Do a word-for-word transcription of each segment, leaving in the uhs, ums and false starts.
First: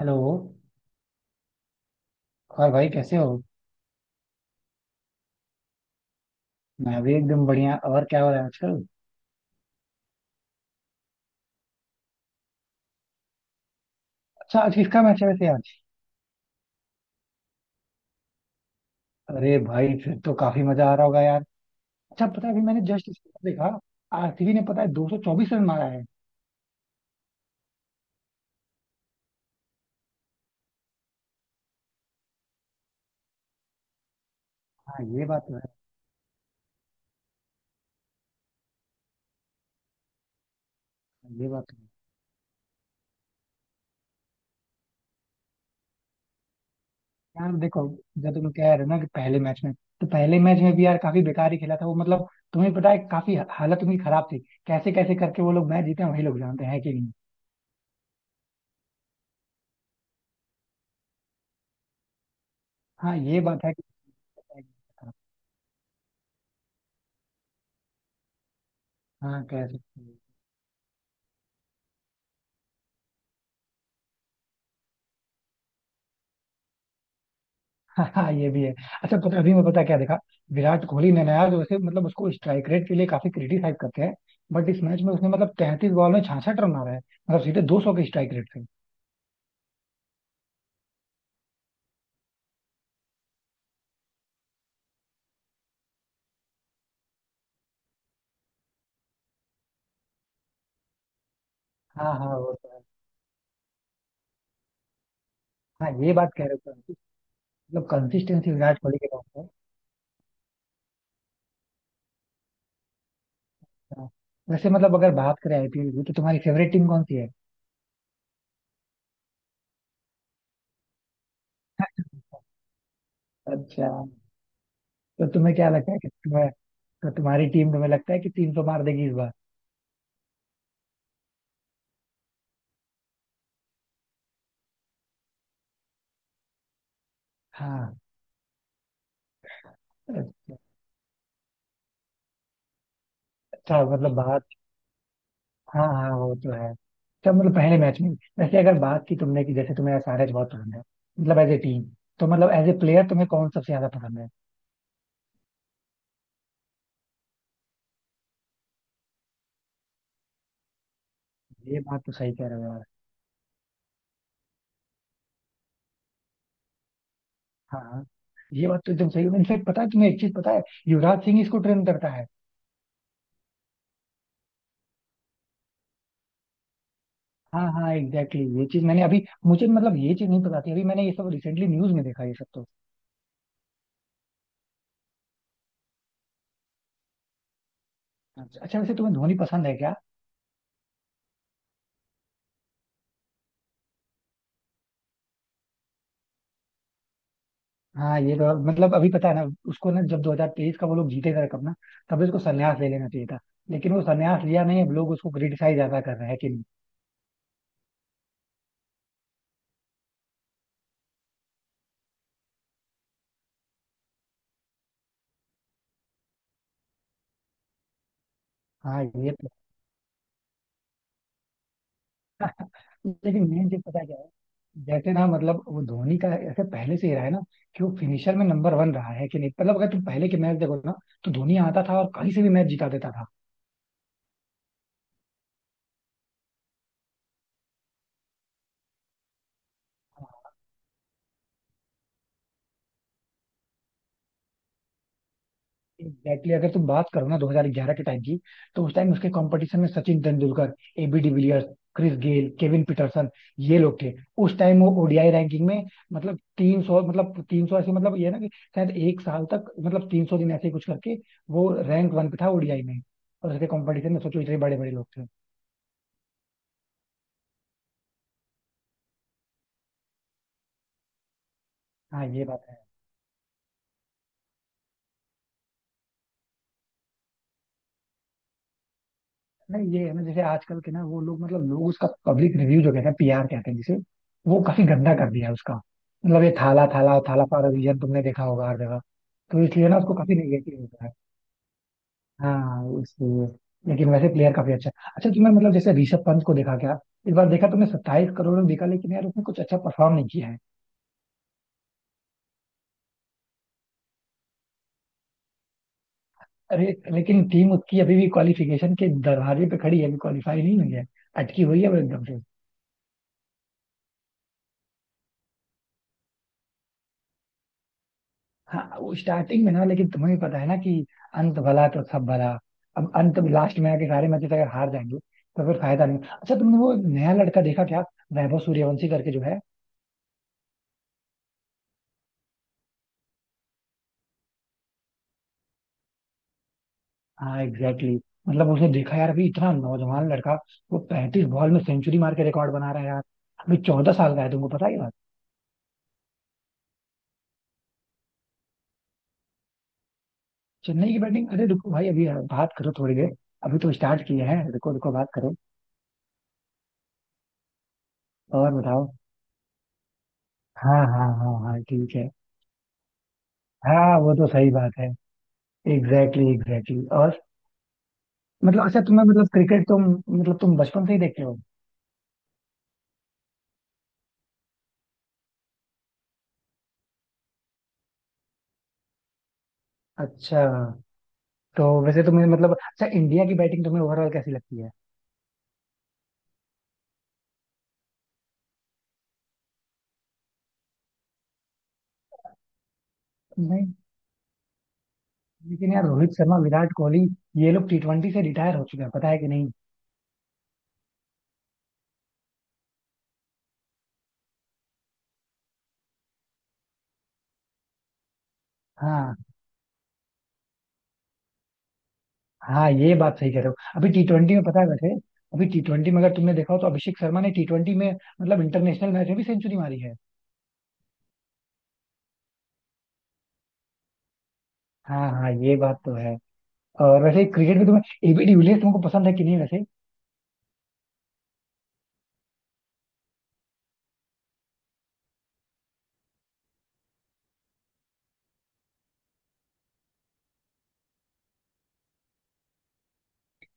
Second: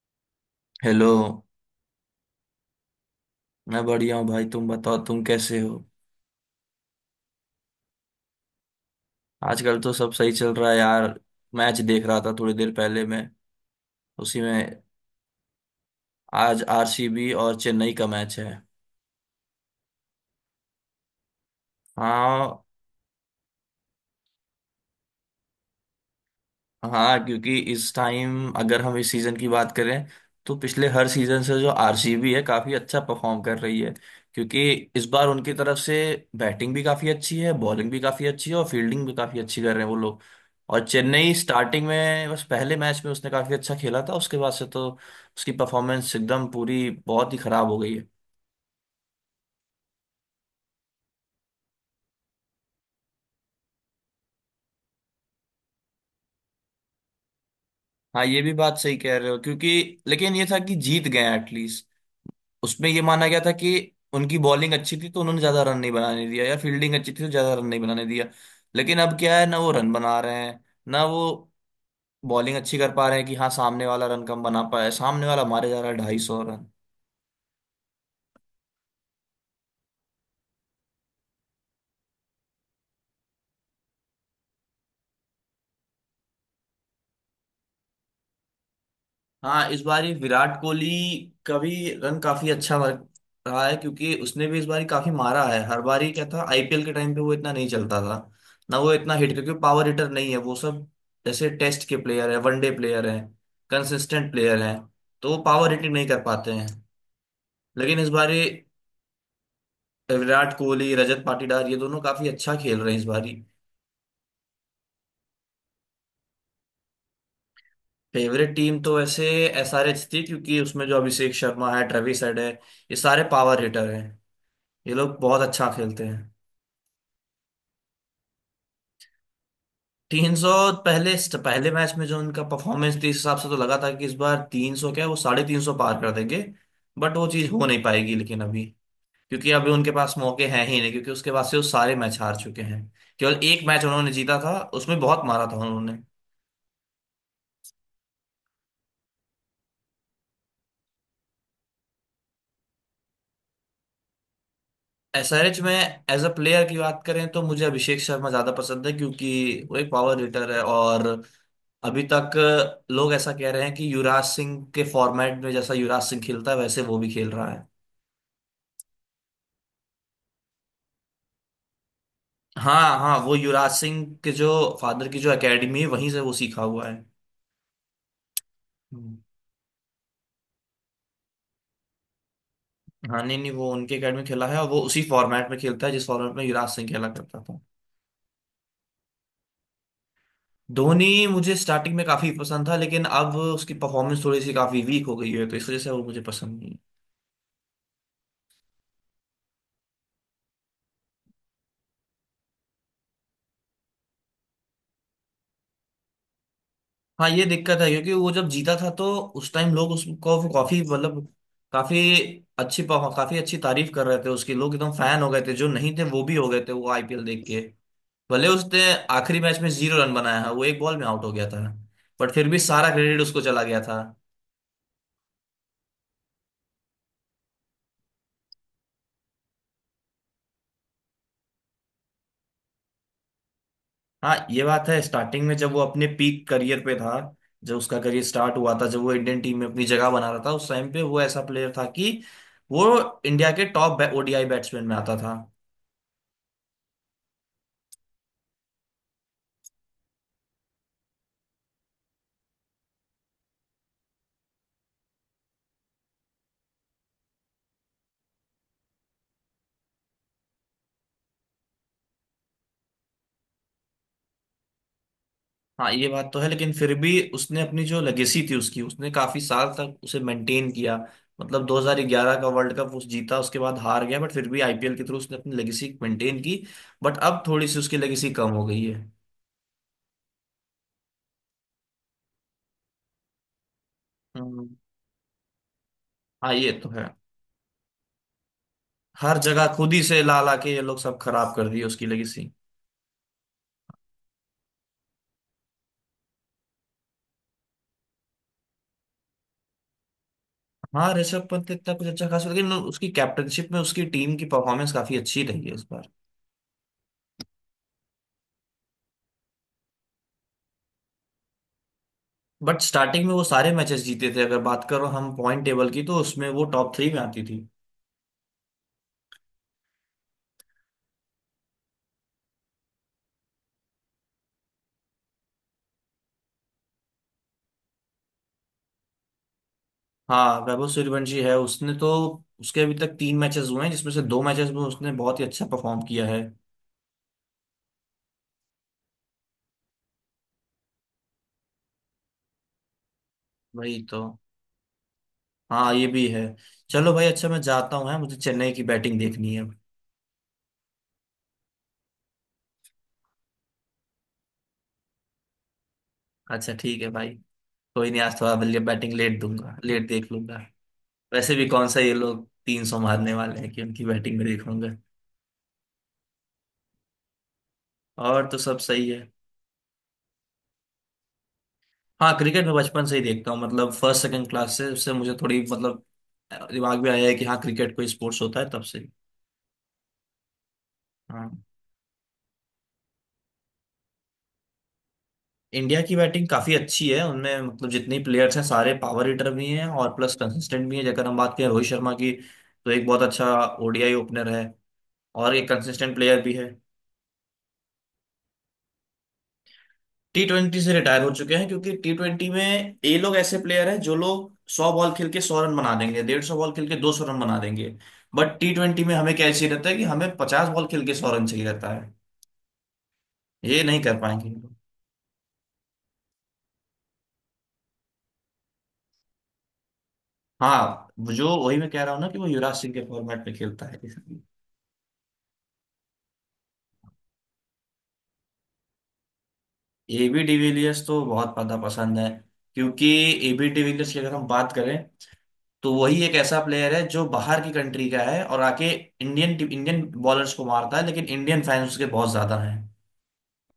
Hello. Hello. और भाई कैसे हो? मैं बढ़िया हूँ भाई, तुम बताओ तुम कैसे हो? मैं भी एकदम बढ़िया। और क्या हो रहा है आजकल? आजकल तो सब सही चल रहा है यार। मैच देख रहा था थोड़ी देर पहले मैं, उसी अच्छा, आज में। किसका मैच है वैसे आज? आज आरसीबी और चेन्नई का मैच है। अरे भाई, फिर तो काफी मजा आ रहा होगा यार। अच्छा पता हाँ। है, अभी मैंने जस्ट स्कोर देखा। आरसीबी ने पता है दो सौ चौबीस रन मारा है। हाँ, क्योंकि इस टाइम अगर हम इस सीजन की बात करें तो पिछले हर सीजन से जो आरसीबी है काफी अच्छा परफॉर्म कर रही है क्योंकि हाँ इस ये बार बात उनकी तो है। तरफ से बैटिंग भी काफी अच्छी है, बॉलिंग भी काफी अच्छी है और फील्डिंग भी काफी अच्छी कर रहे हैं वो लोग। और चेन्नई ये बात तो स्टार्टिंग है। में बस पहले मैच में उसने काफी अच्छा खेला था, उसके बाद से तो उसकी परफॉर्मेंस एकदम पूरी बहुत ही यार खराब हो देखो, गई है। जो तुम कह रहे हो ना कि पहले मैच में, तो पहले मैच में भी यार काफी बेकार ही खेला था वो, मतलब तुम्हें पता है काफी हालत उनकी खराब थी। कैसे कैसे करके वो लोग मैच जीते हैं वही लोग जानते हैं, कि नहीं? हाँ ये भी बात सही कह रहे हो क्योंकि, लेकिन ये था कि जीत गए एटलीस्ट। उसमें ये हाँ माना गया ये था बात कि है कि। उनकी बॉलिंग अच्छी थी तो उन्होंने ज्यादा रन नहीं बनाने दिया या फील्डिंग अच्छी थी तो ज्यादा रन नहीं बनाने दिया। लेकिन अब क्या हाँ, है ना, कह वो रन सकते हैं। बना रहे हैं ना, वो बॉलिंग अच्छी कर पा रहे हैं कि हाँ सामने वाला रन कम बना पाया। सामने वाला मारे जा रहा है ढाई सौ रन। हाँ हाँ, ये भी है। अच्छा पता, अभी मैं पता क्या देखा, विराट कोहली ने नया जो उसे मतलब उसको स्ट्राइक रेट के लिए काफी क्रिटिसाइज करते हैं। बट इस मैच में उसने मतलब तैंतीस बॉल में छियासठ रन मारा है, मतलब सीधे दो सौ के स्ट्राइक रेट से। हाँ इस बार ये विराट कोहली का भी रन काफी अच्छा वर्क रहा है क्योंकि उसने भी इस बार काफी मारा है। हर बार ही क्या था, आईपीएल के टाइम पे वो इतना नहीं चलता था ना, वो इतना हिट क्योंकि पावर हिटर नहीं है वो सब। जैसे टेस्ट के हाँ प्लेयर है, हाँ, वो तो वनडे है। प्लेयर है, कंसिस्टेंट प्लेयर है, तो वो पावर हाँ हिटिंग नहीं ये कर बात कह पाते रहे हैं। हो तुम। मतलब लेकिन इस बार ये कंसिस्टेंसी विराट कोहली के पास है। विराट कोहली, रजत पाटीदार, ये दोनों काफी अच्छा खेल रहे हैं इस बार ही। हाँ। वैसे मतलब अगर बात करें आईपीएल की तो तुम्हारी फेवरेट टीम कौन सी है? फेवरेट टीम तो वैसे एसआरएच थी क्योंकि उसमें जो अभिषेक शर्मा है, ट्रेविस हेड है, ये सारे पावर अच्छा। हिटर हैं। ये लोग तो बहुत तुम्हें क्या अच्छा लगता है खेलते कि हैं। तुम्हें, तो तुम्हारी टीम तुम्हें लगता है कि तीन सौ मार देगी इस बार? तीन सौ। पहले पहले मैच में जो उनका परफॉर्मेंस थी इस हिसाब से तो लगा था कि इस बार तीन सौ क्या वो साढ़े तीन सौ पार कर देंगे। बट वो चीज़ हो नहीं हाँ। पाएगी लेकिन अभी, क्योंकि अभी उनके पास मौके अच्छा। हैं ही नहीं क्योंकि उसके बाद से वो सारे मैच हार चुके हैं। केवल एक अच्छा, मैच उन्होंने मतलब जीता बात। था उसमें बहुत मारा था हाँ उन्होंने। हाँ, वो तो है। सब मतलब पहले मैच में, वैसे अगर बात की तुमने कि जैसे तुम्हें एसआरएच बहुत पसंद है, मतलब एज ए टीम, तो मतलब एज ए प्लेयर तुम्हें कौन सबसे ज्यादा पसंद है? एसआरएच में एज अ प्लेयर की बात करें तो मुझे अभिषेक शर्मा ज्यादा पसंद है क्योंकि वो एक पावर हिटर है। और ये अभी बात तो तक सही कह रहे हो यार। लोग ऐसा कह रहे हैं कि युवराज सिंह के फॉर्मेट में जैसा युवराज सिंह खेलता है वैसे वो भी खेल रहा है। हाँ हाँ, ये बात तो एकदम सही। इनफेक्ट पता है तुम्हें एक चीज पता है, युवराज सिंह इसको ट्रेन करता है। हाँ हाँ, वो युवराज सिंह के जो फादर की जो एकेडमी है वहीं से वो सीखा हुआ है। हाँ हाँ, एग्जैक्टली exactly। ये चीज मैंने हम्म। अभी, मुझे मतलब ये चीज नहीं पता थी, अभी मैंने ये सब रिसेंटली न्यूज में देखा ये सब तो। हाँ, नहीं नहीं, वो उनके एकेडमी खेला है और वो उसी फॉर्मेट में खेलता है जिस फॉर्मेट में युवराज सिंह खेला करता था। अच्छा वैसे तुम्हें धोनी पसंद है क्या? धोनी मुझे स्टार्टिंग में काफी पसंद था लेकिन अब उसकी परफॉर्मेंस थोड़ी सी काफी वीक हो गई है तो इस वजह से वो मुझे पसंद नहीं है। हाँ ये तो मतलब, अभी पता है ना, उसको ना जब दो हज़ार तेईस का वो लोग जीते थे कप ना, तभी उसको संन्यास ले लेना चाहिए था। लेकिन वो संन्यास लिया नहीं, अब लोग उसको क्रिटिसाइज ज्यादा कर रहे हैं, कि नहीं? हाँ ये दिक्कत है क्योंकि वो जब जीता था तो उस टाइम लोग उसको काफी, मतलब काफी अच्छी काफी अच्छी तारीफ कर रहे थे उसकी, लोग एकदम फैन हो गए थे, जो नहीं थे वो भी हो गए थे वो आईपीएल देख के। भले उसने हाँ ये आखिरी तो। मैच में जीरो रन बनाया है, वो एक बॉल में आउट हो गया था, बट फिर भी सारा क्रेडिट उसको लेकिन चला मेन गया चीज पता था। है क्या है, जैसे ना मतलब वो धोनी का ऐसे पहले से ही रहा है ना कि वो फिनिशर में नंबर वन रहा है, कि नहीं? मतलब अगर तुम पहले के मैच देखो ना, तो धोनी आता था और कहीं से भी मैच जिता देता था। हाँ ये बात है, स्टार्टिंग में जब वो अपने पीक करियर पे था, जब उसका करियर स्टार्ट हुआ था, जब वो इंडियन टीम में अपनी जगह बना रहा था उस टाइम पे वो ऐसा प्लेयर था कि वो इंडिया के टॉप ओडीआई बैट्समैन में आता था। एग्जैक्टली, अगर तुम बात करो ना दो हज़ार ग्यारह के टाइम की, तो उस टाइम उसके कंपटीशन में Sachin Tendulkar, AB de Villiers, Chris Gayle, Kevin Pietersen, ये लोग थे। उस टाइम वो ओडीआई रैंकिंग में, मतलब तीन सौ मतलब तीन सौ ऐसे मतलब, ये है ना कि शायद एक साल तक मतलब तीन सौ दिन ऐसे ही कुछ करके वो रैंक वन पे था ओडीआई में। और उसके कंपटीशन में सोचो इतने बड़े बड़े लोग थे। हाँ ये बात तो है लेकिन फिर भी उसने अपनी जो लेगेसी थी उसकी उसने काफी साल तक उसे मेंटेन किया। मतलब हाँ दो हज़ार ग्यारह ये का बात। वर्ल्ड कप उस जीता, उसके बाद हार गया, बट फिर भी आईपीएल के थ्रू उसने अपनी लेगेसी मेंटेन की। बट अब थोड़ी सी उसकी लेगेसी कम हो गई है। नहीं ये है ना, जैसे आजकल के ना वो लोग मतलब लोग, उसका पब्लिक रिव्यू जो कहते हैं पीआर कहते हैं जिसे, वो हम्म, काफी गंदा कर दिया है उसका। मतलब हाँ ये ये थाला तो है। Thala Thala for a reason, तुमने देखा होगा हर जगह। हर तो जगह इसलिए खुद ना ही उसको से काफी ला ला के ये नेगेटिव लोग होता है। सब खराब कर दिए उसकी लेगेसी। हाँ इसलिए। लेकिन वैसे प्लेयर काफी अच्छा है। अच्छा तुमने मतलब जैसे ऋषभ पंत को देखा क्या? इस बार देखा तुमने, सत्ताईस करोड़ में बिका, लेकिन यार उसने कुछ अच्छा परफॉर्म नहीं किया है। हाँ, ऋषभ पंत इतना कुछ अच्छा खास, लेकिन उसकी कैप्टनशिप में उसकी टीम की परफॉर्मेंस काफी अच्छी रही है इस बार। अरे लेकिन टीम उसकी अभी भी क्वालिफिकेशन के दरवाजे पे खड़ी है, अभी क्वालिफाई नहीं हुई है। अटकी हुई है वो एकदम से। बट स्टार्टिंग में वो सारे मैचेस जीते थे, अगर बात करो हम पॉइंट टेबल की तो उसमें वो टॉप थ्री में आती थी। हाँ वो स्टार्टिंग में ना, लेकिन तुम्हें भी पता है ना कि अंत भला तो सब भला। अब अंत लास्ट में आके सारे मैचेस अगर हार जाएंगे, तो फिर फायदा नहीं। अच्छा तुमने वो नया लड़का देखा क्या, वैभव सूर्यवंशी करके जो है? हाँ, वैभव सूर्यवंशी है उसने तो, उसके अभी तक तीन मैचेस हुए हैं जिसमें से दो मैचेस में उसने बहुत ही अच्छा परफॉर्म किया है। हाँ एग्जैक्टली exactly। मतलब उसने देखा यार, अभी इतना नौजवान लड़का, वो पैंतीस बॉल में सेंचुरी मार के रिकॉर्ड बना रहा है यार। अभी वही चौदह तो। साल का है, तुमको पता ही बात। हाँ ये भी है। चलो भाई, अच्छा मैं जाता हूँ है, मुझे चेन्नई की बैटिंग देखनी है। चेन्नई की बैटिंग? अरे रुको भाई, अभी बात करो थोड़ी देर। अभी तो स्टार्ट किया है, रुको रुको, बात करो। अच्छा ठीक है भाई, कोई नहीं, आज थोड़ा और बताओ। बैटिंग लेट दूंगा, लेट देख लूंगा। हाँ हाँ वैसे हाँ भी हाँ, कौन सा ये ठीक है। लोग तीन सौ मारने वाले हैं कि उनकी हाँ वो बैटिंग में तो सही बात देखूंगा। है। Exactly exactly, exactly exactly। और और तो सब मतलब, अच्छा सही है। तुम्हें मतलब क्रिकेट तुम, मतलब तुम बचपन से ही देखते हो? हाँ, क्रिकेट मैं बचपन से ही देखता हूँ मतलब फर्स्ट सेकंड क्लास से, उससे मुझे थोड़ी मतलब दिमाग में आया है कि हाँ क्रिकेट कोई स्पोर्ट्स होता है तब से। अच्छा। हाँ। तो वैसे तुम्हें मतलब, अच्छा इंडिया की बैटिंग तुम्हें ओवरऑल कैसी लगती है? इंडिया की बैटिंग काफी अच्छी है, उनमें मतलब जितने प्लेयर्स हैं सारे पावर हिटर भी हैं और प्लस कंसिस्टेंट भी हैं। जगह हम बात करें रोहित शर्मा की, तो एक बहुत अच्छा नहीं ओडीआई ओपनर है और एक लेकिन यार कंसिस्टेंट रोहित प्लेयर भी शर्मा, है। विराट कोहली, ये लोग टी ट्वेंटी से रिटायर हो चुके हैं, पता है कि नहीं? टी ट्वेंटी से रिटायर हो चुके हैं क्योंकि टी ट्वेंटी में ये लोग ऐसे प्लेयर हैं जो लोग सौ बॉल खेल के सौ रन बना देंगे, डेढ़ सौ बॉल खेल के दो सौ रन बना देंगे। बट टी ट्वेंटी में हमें हाँ क्या चाहिए रहता है कि हमें पचास बॉल खेल के सौ रन चाहिए रहता है। हाँ ये बात सही कह रहे हो। ये नहीं अभी कर टी पाएंगे ये ट्वेंटी में लोग। पता है वैसे, अभी टी ट्वेंटी में अगर तुमने देखा हो, तो अभिषेक शर्मा ने टी ट्वेंटी में मतलब इंटरनेशनल मैच में भी सेंचुरी मारी है। हाँ, जो वही मैं कह रहा हूँ ना कि वो युवराज सिंह के फॉर्मेट में खेलता है। हाँ हाँ, ये बात तो है। और वैसे क्रिकेट में तुम्हें एबी डिविलियर्स तुमको पसंद है कि नहीं वैसे? एबी डिविलियर्स तो बहुत ज्यादा पसंद है क्योंकि एबी डिविलियर्स की अगर हम बात करें तो वही एक ऐसा प्लेयर है जो बाहर की कंट्री का है और आके इंडियन इंडियन बॉलर्स को मारता है लेकिन इंडियन फैंस उसके बहुत ज्यादा हैं।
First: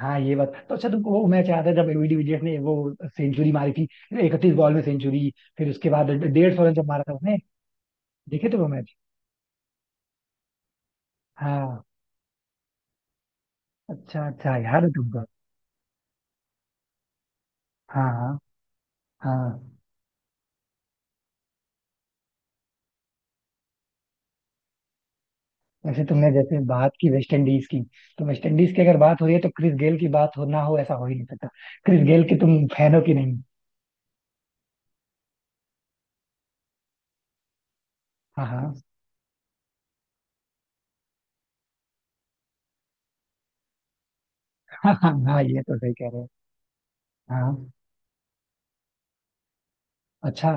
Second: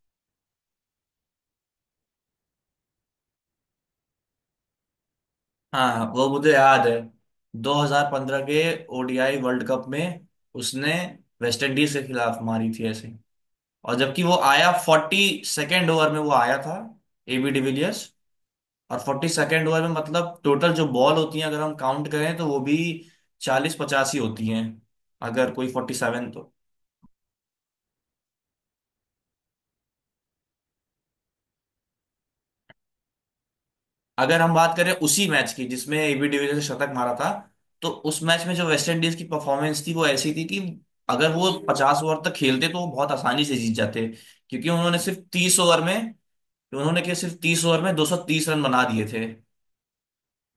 हाँ ये बात तो। अच्छा तुमको वो मैच याद है, जब एबी डिविलियर्स ने वो सेंचुरी मारी थी इकतीस बॉल में सेंचुररी? फिर उसके हाँ बाद वो मुझे डेढ़ सौ रन याद जब है, मारा था उसने, दो हज़ार पंद्रह देखे थे के वो मैच? ओडीआई वर्ल्ड कप में उसने वेस्ट हाँ इंडीज के खिलाफ मारी थी ऐसे। और जबकि अच्छा वो अच्छा, आया याद है फोर्टी तुमको। सेकेंड ओवर में वो आया था एबी डिविलियर्स, हाँ हाँ और फोर्टी सेकेंड हाँ। ओवर में मतलब टोटल जो बॉल होती हैं अगर हम काउंट करें तो वो भी चालीस पचासी होती हैं, अगर कोई फोर्टी वैसे तुमने सेवन तो। जैसे बात की वेस्ट इंडीज की, तो वेस्ट इंडीज की अगर बात हो रही है तो क्रिस गेल की बात हो ना हो, ऐसा हो ही नहीं सकता। क्रिस गेल के तुम फैन हो, कि नहीं? अगर हम बात करें उसी मैच की जिसमें एबी डिविलियर्स ने शतक मारा था, तो उस मैच हाँ में जो हाँ। वेस्ट इंडीज की परफॉर्मेंस थी वो ऐसी थी कि अगर वो पचास ओवर तक खेलते तो वो बहुत आसानी से जीत जाते क्योंकि हाँ उन्होंने हाँ सिर्फ हाँ, तीस ये तो ओवर सही में, कह रहे हो। उन्होंने क्या सिर्फ तीस हाँ। ओवर में दो सौ तीस रन बना दिए थे। अच्छा,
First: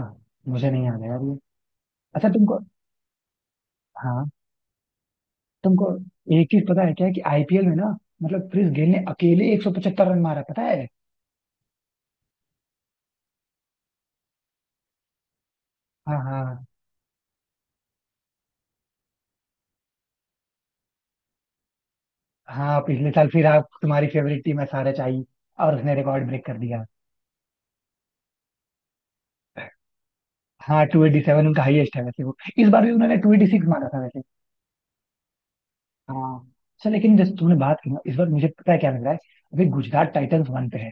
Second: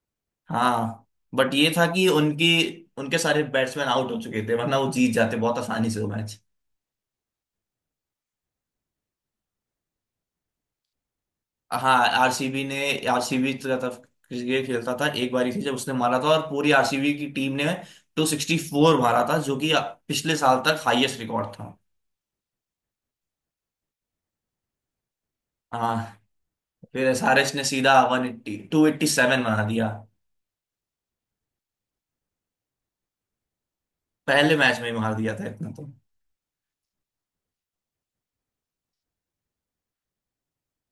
मुझे नहीं याद हाँ है यार ये। बट ये था कि अच्छा उनकी, तुमको। उनके सारे बैट्समैन आउट हो हाँ चुके थे वरना वो जीत जाते बहुत तुमको आसानी से वो मैच। एक चीज पता है क्या, कि आईपीएल में ना, मतलब क्रिस गेल ने अकेले एक सौ पचहत्तर रन मारा पता है? हाँ, आरसीबी ने, आरसीबी की तरफ क्रिकेट खेलता था एक बारी थी जब उसने हाँ मारा था और हाँ पूरी आरसीबी की टीम ने दो सौ चौंसठ मारा था जो कि पिछले साल तक हाईएस्ट रिकॉर्ड था। हाँ, पिछले साल। फिर आप तुम्हारी फेवरेट टीम है सारे आई, और हाँ, उसने रिकॉर्ड ब्रेक कर दिया। फिर एसआरएच ने सीधा one eight zero two eight seven मार दिया, हाँ टू एटी सेवन उनका हाईएस्ट है वैसे। वो इस बार भी उन्होंने टू एटी सिक्स मारा था वैसे। पहले मैच में ही मार दिया था इतना तो। हाँ। अच्छा लेकिन जैसे तुमने बात की ना, इस बार मुझे पता है क्या लग रहा है, अभी गुजरात टाइटंस वन पे है।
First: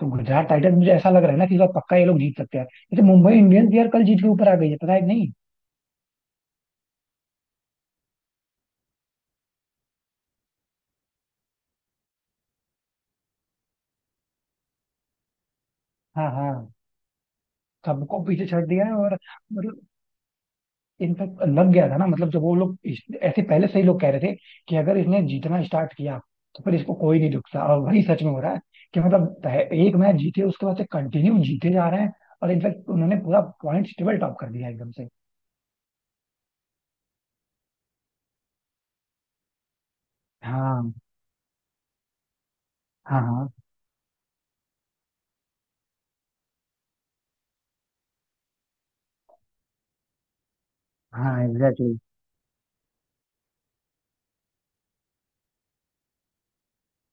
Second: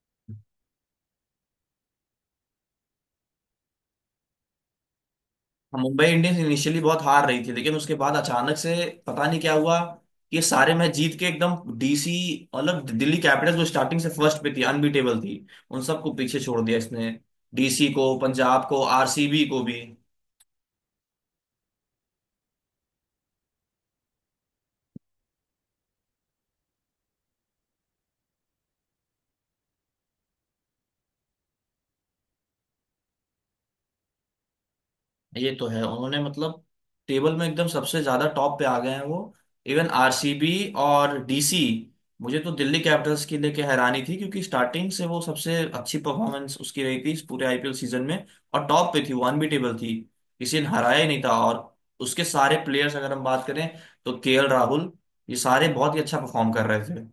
तो गुजरात टाइटंस मुझे ऐसा लग रहा है ना, कि इस बार पक्का ये लोग जीत सकते हैं। जैसे मुंबई इंडियंस यार कल जीत के ऊपर आ गई है, पता है कि नहीं? मुंबई इंडियंस इनिशियली बहुत हार रही थी लेकिन उसके बाद अचानक से पता नहीं क्या हुआ कि सारे मैच जीत के एकदम डीसी, मतलब दिल्ली कैपिटल्स जो स्टार्टिंग से फर्स्ट पे थी अनबीटेबल थी उन सबको हाँ पीछे छोड़ हाँ। दिया इसने, डीसी को, सबको पीछे छोड़ पंजाब को, दिया है। और आरसीबी को भी। मतलब, इनफैक्ट लग गया था ना, मतलब जब वो लोग इस- ऐसे पहले से ही लोग कह रहे थे कि अगर इसने जीतना स्टार्ट किया तो फिर इसको कोई नहीं रुक सकता, और वही सच में हो रहा है। कि मतलब पह- एक मैच जीते, उसके बाद से कंटिन्यू जीते जा रहे हैं। और इनफैक्ट उन्होंने पूरा पॉइंट टेबल टॉप कर दिया एकदम से। ये तो है उन्होंने मतलब टेबल में एकदम सबसे ज्यादा टॉप पे आ गए हैं वो, इवन आरसीबी हाँ और डीसी। मुझे तो दिल्ली हाँ कैपिटल्स की हाँ लेके हैरानी थी क्योंकि स्टार्टिंग से वो सबसे अच्छी परफॉर्मेंस उसकी रही थी इस पूरे आईपीएल सीजन में, और टॉप पे थी वो, अनबीटेबल थी, किसी ने हराया ही नहीं हाँ था। और एग्जैक्टली। उसके सारे प्लेयर्स अगर हम बात करें तो केएल राहुल, ये सारे बहुत ही अच्छा परफॉर्म कर रहे थे।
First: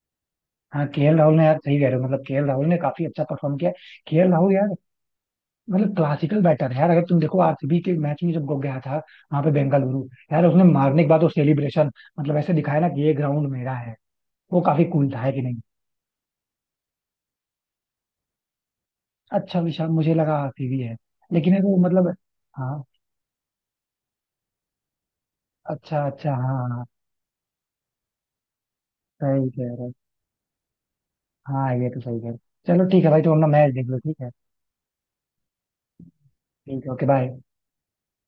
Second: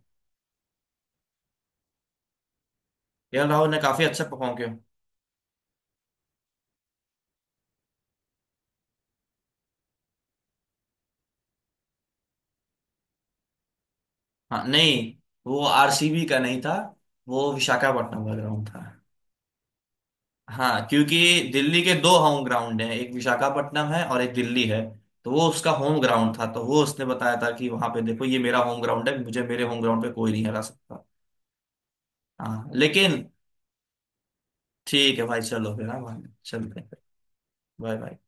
हाँ केएल राहुल ने यार, सही कह रहे हो, मतलब केएल राहुल ने काफी अच्छा केएल परफॉर्म राहुल किया। ने काफी अच्छा केएल राहुल परफॉर्म किया। यार, मतलब क्लासिकल बैटर है यार। अगर तुम देखो आरसीबी के मैच में, जब वो गया था वहां पे बेंगलुरु, यार उसने मारने के बाद वो सेलिब्रेशन, मतलब ऐसे दिखाया ना कि ये ग्राउंड मेरा है। वो हाँ काफी नहीं, कूल था, है कि नहीं? वो आरसीबी का नहीं था, वो विशाखापट्टनम का ग्राउंड था। अच्छा विशाल, मुझे लगा सीवी हाँ है। क्योंकि लेकिन है वो दिल्ली के दो मतलब। होम ग्राउंड हाँ हैं, एक विशाखापट्टनम है और एक दिल्ली है, तो वो उसका होम अच्छा अच्छा, ग्राउंड था हाँ तो वो हाँ, उसने बताया था कि वहां पे देखो ये मेरा होम ग्राउंड है, मुझे सही मेरे कह होम रहे हो। ग्राउंड पे कोई नहीं हरा सकता। हाँ ये तो सही कह रहे हो। हाँ चलो ठीक है भाई, लेकिन, तुम अपना मैच देख लो, ठीक है। ठीक है भाई, चलो फिर, हाँ भाई चलते ठीक हैं। है, ओके बाय। Bye bye.